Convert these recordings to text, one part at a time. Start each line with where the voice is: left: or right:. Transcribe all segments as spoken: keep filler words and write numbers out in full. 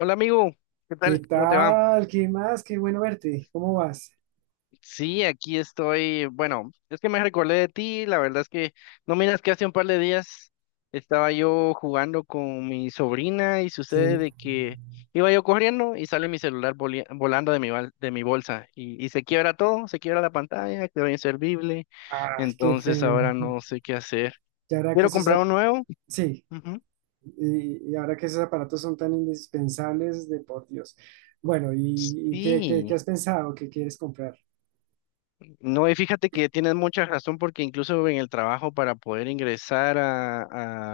left: Hola amigo, ¿qué
right: ¿Qué
left: tal? ¿Cómo te va?
right: tal? ¿Qué más? Qué bueno verte. ¿Cómo vas?
left: Sí, aquí estoy. Bueno, es que me recordé de ti. La verdad es que no miras que hace un par de días estaba yo jugando con mi sobrina y sucede
right: Sí.
left: de que iba yo corriendo y sale mi celular voli- volando de mi, bal- de mi bolsa y, y se quiebra todo, se quiebra la pantalla, quedó inservible.
right: Ay, qué
left: Entonces
right: feo.
left: ahora no sé qué hacer.
right: Y ahora que
left: Quiero
right: esos,
left: comprar
right: ap-
left: un nuevo.
right: Sí.
left: Ujú.
right: Y, y ahora que esos aparatos son tan indispensables, de por Dios. Bueno, ¿y, y qué, qué, qué
left: Sí.
right: has pensado? ¿Qué quieres comprar?
left: No, y fíjate que tienes mucha razón porque incluso en el trabajo para poder ingresar a,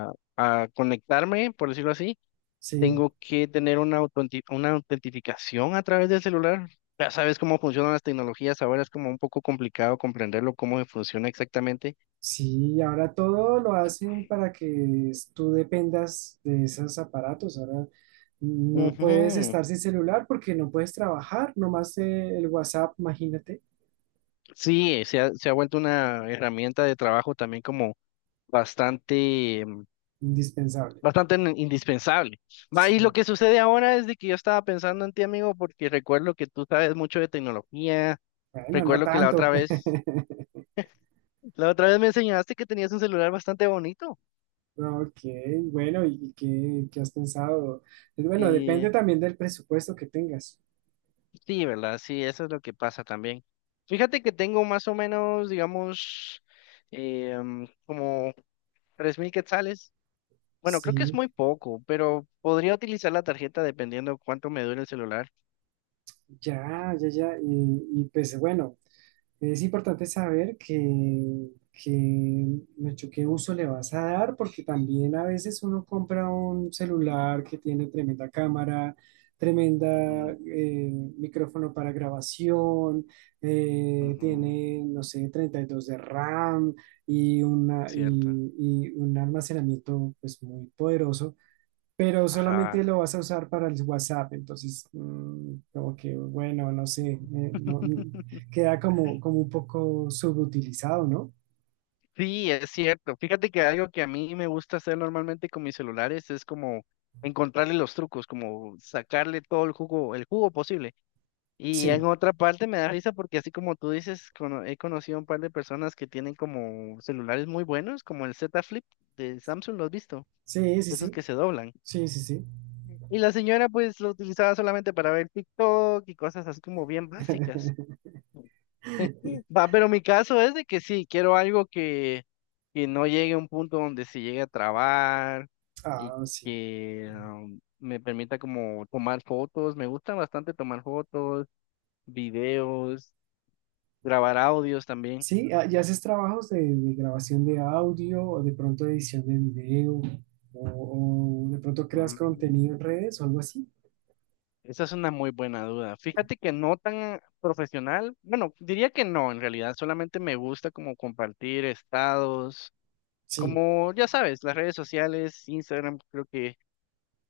left: a- a conectarme, por decirlo así,
right: Sí,
left: tengo que tener una, autenti- una autentificación a través del celular. Ya sabes cómo funcionan las tecnologías, ahora es como un poco complicado comprenderlo, cómo funciona exactamente.
right: sí, ahora todo lo hacen para que s- tú dependas de esos aparatos. Ahora no puedes
left: Ujú.
right: estar sin celular porque no puedes trabajar, nomás eh, el WhatsApp, imagínate,
left: Sí, se ha, se ha vuelto una herramienta de trabajo también como bastante
right: indispensable.
left: bastante in- indispensable. Va, y lo
right: Sí.
left: que sucede ahora es de que yo estaba pensando en ti, amigo, porque recuerdo que tú sabes mucho de tecnología,
right: Bueno, no
left: recuerdo que la
right: tanto.
left: otra vez, la otra vez me enseñaste que tenías un celular bastante bonito.
right: Ok, bueno, ¿y qué, qué has pensado? Eh, Bueno, depende
left: Y
right: también del presupuesto que tengas.
left: sí, ¿verdad? Sí, eso es lo que pasa también. Fíjate que tengo más o menos, digamos, eh, mm, como tres mil quetzales. Bueno, creo que es
right: Sí,
left: muy poco, pero podría utilizar la tarjeta dependiendo cuánto me dure el celular.
right: ya, ya, ya. Y, y pues bueno, es importante saber que, que mucho qué uso le vas a dar, porque también a veces uno compra un celular que tiene tremenda cámara, tremenda
left: Ujú,
right: eh, micrófono para grabación, eh,
left: ujú,
right: tiene, no sé, treinta y dos de RAM y, una,
left: cierto.
right: y, y un almacenamiento pues, muy poderoso, pero solamente
left: Ajá.
right: lo vas a usar para el WhatsApp, entonces mm, como que bueno, no sé, eh, no- no- queda como, como un poco subutilizado, ¿no?
left: Sí, es cierto. Fíjate que algo que a mí me gusta hacer normalmente con mis celulares es como encontrarle los trucos, como sacarle todo el jugo, el jugo posible. Y en
right: Sí,
left: otra parte me da risa porque así como tú dices, cono- he conocido un par de personas que tienen como celulares muy buenos, como el Z Flip de Samsung, ¿lo has visto?
right: sí, sí,
left: Esos
right: sí,
left: que se doblan.
right: sí, sí, sí.
left: Y la señora pues lo utilizaba solamente para ver TikTok y cosas así como bien básicas. Va, pero mi caso es de que sí, quiero algo que, que no llegue a un punto donde se llegue a trabar y
right: Ah, sí.
left: que um, me permita como tomar fotos. Me gusta bastante tomar fotos, videos, grabar audios también.
right: Sí, ah, ¿y haces trabajos de, de grabación de audio o de pronto edición de video o, o de pronto creas
left: Mm,
right: contenido en redes o algo así?
left: Esa es una muy buena duda. Fíjate que no tan profesional. Bueno, diría que no, en realidad solamente me gusta como compartir estados,
right: Sí,
left: como ya sabes, las redes sociales, Instagram, creo que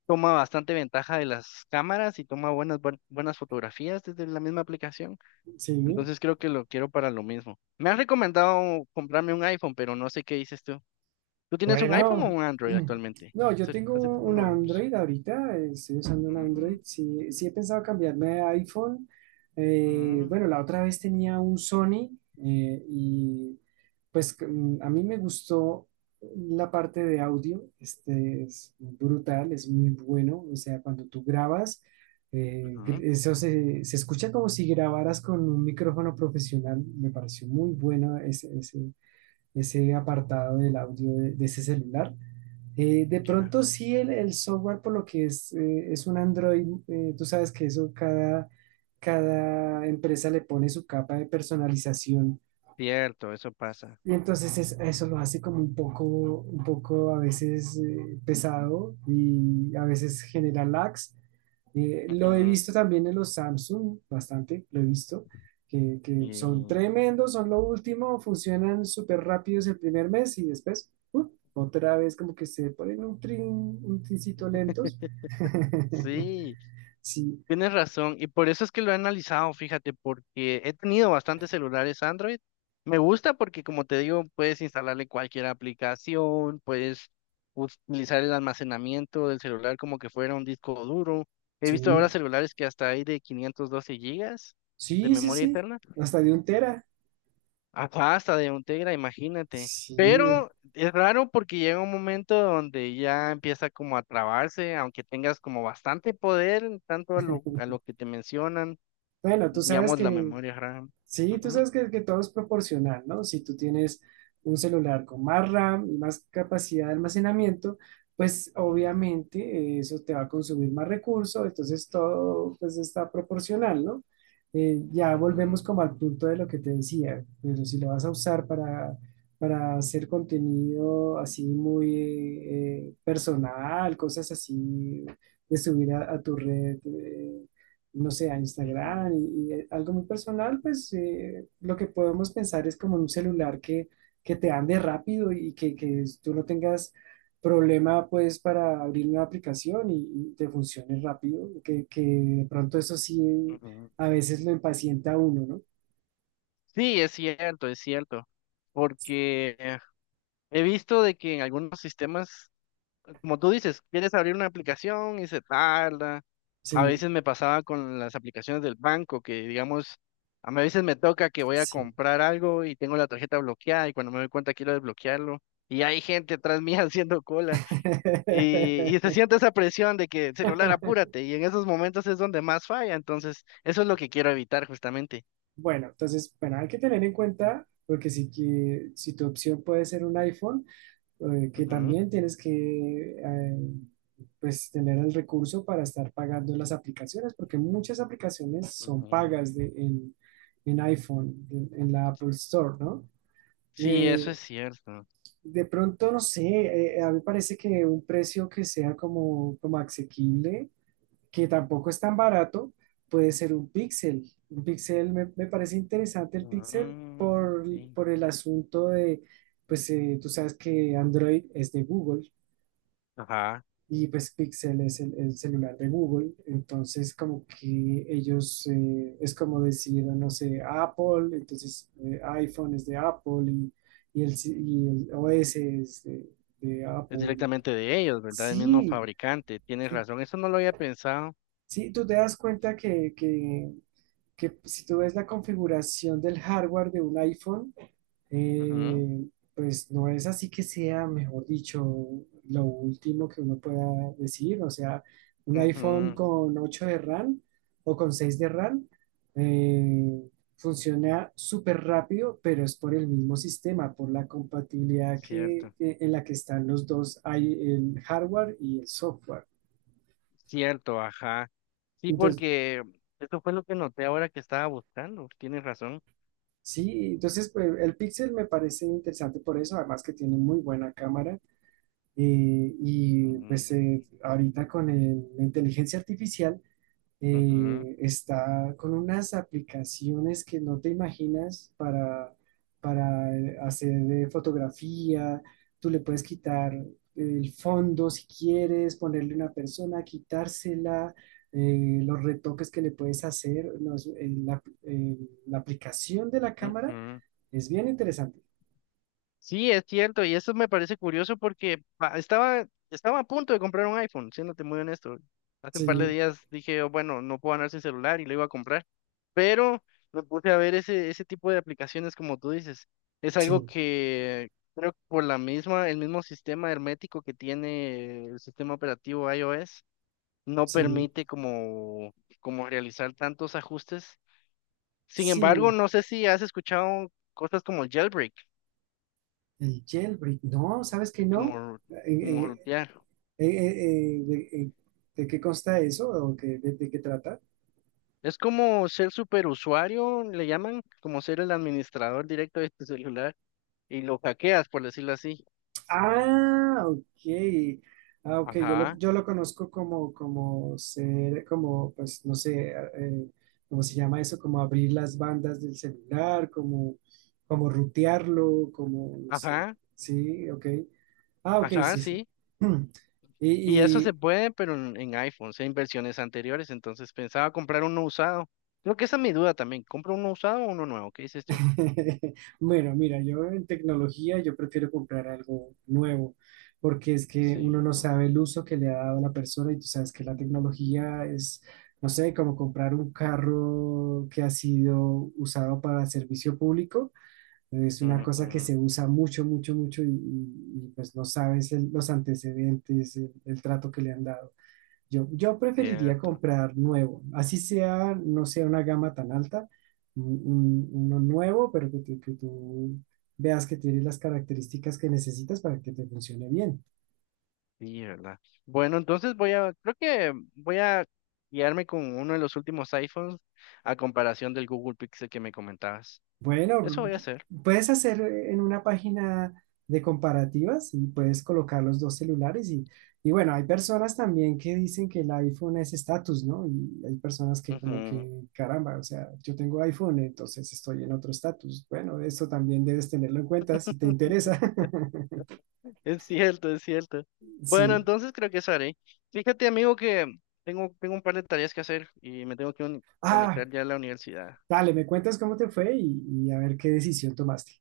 left: toma bastante ventaja de las cámaras y toma buenas, buen- buenas fotografías desde la misma aplicación.
right: sí.
left: Entonces creo que lo quiero para lo mismo. Me han recomendado comprarme un iPhone, pero no sé qué dices tú. ¿Tú tienes un iPhone o
right: Bueno,
left: un Android actualmente?
right: no, yo
left: Hace,
right: tengo
left: hace tiempo
right: un
left: no hablamos.
right: Android ahorita, eh, estoy usando un
left: Mm,
right: Android. Sí, sí he pensado cambiarme a iPhone. Eh,
left: mm,
right: bueno, la otra vez tenía un Sony eh, y pues c- mm, a mí me gustó la parte de audio. Este es brutal, es muy bueno. O sea, cuando tú grabas, eh, gr-
left: ujú,
right: eso se, se escucha como si grabaras con un micrófono profesional. Me pareció muy bueno ese ese apartado del audio de, de ese celular. Eh, de
left: ya.
right: pronto sí el, el software, por lo que es, eh, es un Android, eh, tú sabes que eso cada, cada empresa le pone su capa de personalización,
left: Cierto, eso pasa.
right: y entonces es- eso lo hace como un poco, un poco a veces eh, pesado y a veces genera lags, eh, lo he
left: Ujú,
right: visto también en los Samsung, bastante, lo he visto, que, que son
left: y
right: tremendos, son lo último, funcionan súper rápidos el primer mes y después uh, otra vez como que se ponen un trin, un trincito lentos.
left: sí.
right: Sí,
left: Tienes razón, y por eso es que lo he analizado, fíjate, porque he tenido bastantes celulares Android. Me gusta porque, como te digo, puedes instalarle cualquier aplicación, puedes utilizar el almacenamiento del celular como que fuera un disco duro. He visto ahora
right: sí,
left: celulares que hasta hay de quinientos doce gigas de
right: sí, sí,
left: memoria
right: sí,
left: interna,
right: hasta de un tera.
left: hasta hasta de un Tegra, imagínate.
right: Sí.
left: Pero es raro porque llega un momento donde ya empieza como a trabarse, aunque tengas como bastante poder, en tanto a lo, a lo que te mencionan
right: Bueno, tú sabes
left: digamos, la
right: que
left: memoria RAM.
right: Sí, tú
left: Ujú,
right: sabes que, que todo es proporcional, ¿no? Si tú tienes un celular con más RAM y más capacidad de almacenamiento, pues
left: ujú,
right: obviamente eh, eso te va a consumir más recursos, entonces todo pues está proporcional, ¿no? Eh, ya
left: ujú,
right: volvemos como al punto de lo que te decía, pero si lo vas a usar para, para hacer contenido así muy eh, personal, cosas así de subir a, a tu red. eh, no sé, a Instagram
left: ujú,
right: y, y algo muy personal, pues eh, lo que podemos pensar es como en un celular que, que te ande rápido y que, que tú no tengas problema pues para abrir una aplicación y, y te funcione rápido, que, que de pronto eso sí
left: ujú.
right: a veces lo impacienta a uno, ¿no?
left: Sí, es cierto, es cierto, porque eh, he visto de que en algunos sistemas, como tú dices, quieres abrir una aplicación y se tarda. A
right: Sí,
left: veces me pasaba con las aplicaciones del banco, que digamos, a mí a veces me toca que voy a
right: sí.
left: comprar algo y tengo la tarjeta bloqueada y cuando me doy cuenta quiero desbloquearlo y hay gente atrás mía haciendo cola. Y, y se siente esa presión de que celular, apúrate, y en esos momentos es donde más falla, entonces eso es lo que quiero evitar justamente.
right: Bueno, entonces, bueno, hay que tener en cuenta, porque si, que- si tu opción puede ser un iPhone, eh, que
left: Ujú,
right: también tienes que eh, pues tener el recurso para estar pagando las aplicaciones, porque muchas aplicaciones son
left: ujú.
right: pagas de, en, en iPhone, en, en la Apple Store, ¿no?
left: Sí, eso es
right: Eh,
left: cierto.
right: de pronto, no sé, eh, a mí me parece que un precio que sea como, como asequible, que tampoco es tan barato, puede ser un Pixel. Un Pixel, me, me parece interesante el Pixel
left: Mm,
right: por,
left: sí.
right: por el asunto de, pues eh, tú sabes que Android es de Google.
left: Ajá,
right: Y pues Pixel es el, el celular de Google, entonces como que ellos, eh, es como decir, no sé, Apple, entonces eh, iPhone es de Apple y, y el, si- y el O S es de, de
left: es
right: Apple.
left: directamente de ellos, ¿verdad? El mismo
right: Sí,
left: fabricante, tienes razón, eso no lo había pensado.
right: sí, tú te das cuenta que, que, que si tú ves la configuración del hardware de un iPhone,
left: Ujú,
right: eh, pues no es así que sea, mejor dicho, lo último que uno pueda decir. O sea, un iPhone
left: ujú,
right: con ocho de RAM o con seis de RAM eh, funciona súper rápido, pero es por el mismo sistema, por la compatibilidad que,
left: cierto,
right: eh, en la que están los dos, hay el hardware y el software.
left: cierto, ajá. Sí,
right: Entonces,
left: porque eso fue lo que noté ahora que estaba buscando, tienes razón.
right: sí, entonces pues, el Pixel me parece interesante por eso, además que tiene muy buena cámara. Eh, y
left: Mm,
right: pues eh, ahorita con el- la inteligencia artificial
left: ujú,
right: eh, está con unas aplicaciones que no te imaginas para, para eh, hacer eh, fotografía. Tú le puedes quitar el fondo si quieres, ponerle una persona, quitársela, eh, los retoques que le puedes hacer. No, es- en la, en la aplicación de la cámara
left: ujú.
right: es bien interesante.
left: Sí, es cierto, y eso me parece curioso porque pa- estaba, estaba a punto de comprar un iPhone, siéndote muy honesto. Hace un par de
right: Sí,
left: días dije, "Oh, bueno, no puedo andar sin celular y lo iba a comprar, pero me puse a ver ese, ese tipo de aplicaciones como tú dices. Es algo
right: sí,
left: que creo que por la misma, el mismo sistema hermético que tiene el sistema operativo iOS, no
right: sí,
left: permite como, como realizar tantos ajustes. Sin embargo,
right: sí.
left: no sé si has escuchado cosas como el jailbreak.
right: El jailbreak, no, ¿sabes que
left: Es
right: no?
left: como,
right: Eh,
left: como
right: eh,
left: rutear.
right: eh, eh, eh, de, eh, ¿De qué consta eso? ¿O qué- de, de qué trata?
left: Es como ser superusuario, le llaman, como ser el administrador directo de tu celular y lo hackeas, por decirlo así.
right: Ah, ok. Ah, ok, yo lo,
left: Ajá,
right: yo lo conozco como, como, ser, como, pues, no sé, ah, eh, ¿cómo se llama eso? Como abrir las bandas del celular, como, como rutearlo, como, no sé.
left: ajá,
right: Sí, ok. Ah, ok,
left: ajá,
right: sí, sí.
left: sí. Y eso se
right: Y,
left: puede, pero en, en iPhones, en versiones anteriores. Entonces pensaba comprar uno usado. Creo que esa es mi duda también. ¿Compro uno usado o uno nuevo? ¿Qué dices tú?
right: Bueno, mira, yo en tecnología yo prefiero comprar algo nuevo, porque es que
left: Sí,
right: uno no
left: ¿verdad?
right: sabe el uso que le ha dado la persona y tú sabes que la tecnología es, no sé, como comprar un carro que ha sido usado para servicio público, es una cosa que
left: Ujú,
right: se usa mucho, mucho, mucho y, y- y, pues no sabes el- los antecedentes, el el trato que le han dado. Yo, yo preferiría
left: cierto.
right: comprar nuevo, así sea, no sea una gama tan alta, un- un- uno nuevo, pero que, tú que tú veas que tiene las características que necesitas para que te funcione bien.
left: Sí, ¿verdad? Bueno, entonces voy a, creo que voy a guiarme con uno de los últimos iPhones a comparación del Google Pixel que me comentabas. Eso
right: Bueno,
left: voy a hacer.
right: puedes hacer en una página de comparativas y puedes colocar los dos celulares y, y bueno, hay personas también que dicen que el iPhone es estatus, ¿no? Y hay personas que
left: Ujú.
right: como que, caramba, o sea, yo tengo iPhone, entonces estoy en otro estatus. Bueno, esto también debes tenerlo en cuenta si te interesa.
left: Es cierto, es cierto. Bueno,
right: Sí.
left: entonces creo que eso haré. Fíjate, amigo, que tengo, tengo un par de tareas que hacer y me tengo que uni-
right: Ah,
left: conectar ya a la universidad.
right: dale, me cuentas cómo te fue y, y a ver qué decisión tomaste.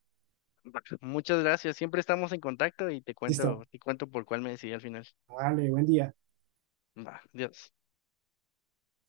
left: Va. Muchas gracias. Siempre estamos en contacto y te cuento,
right: Listo.
left: te cuento por cuál me decidí al final.
right: Vale, buen día.
left: Va, adiós.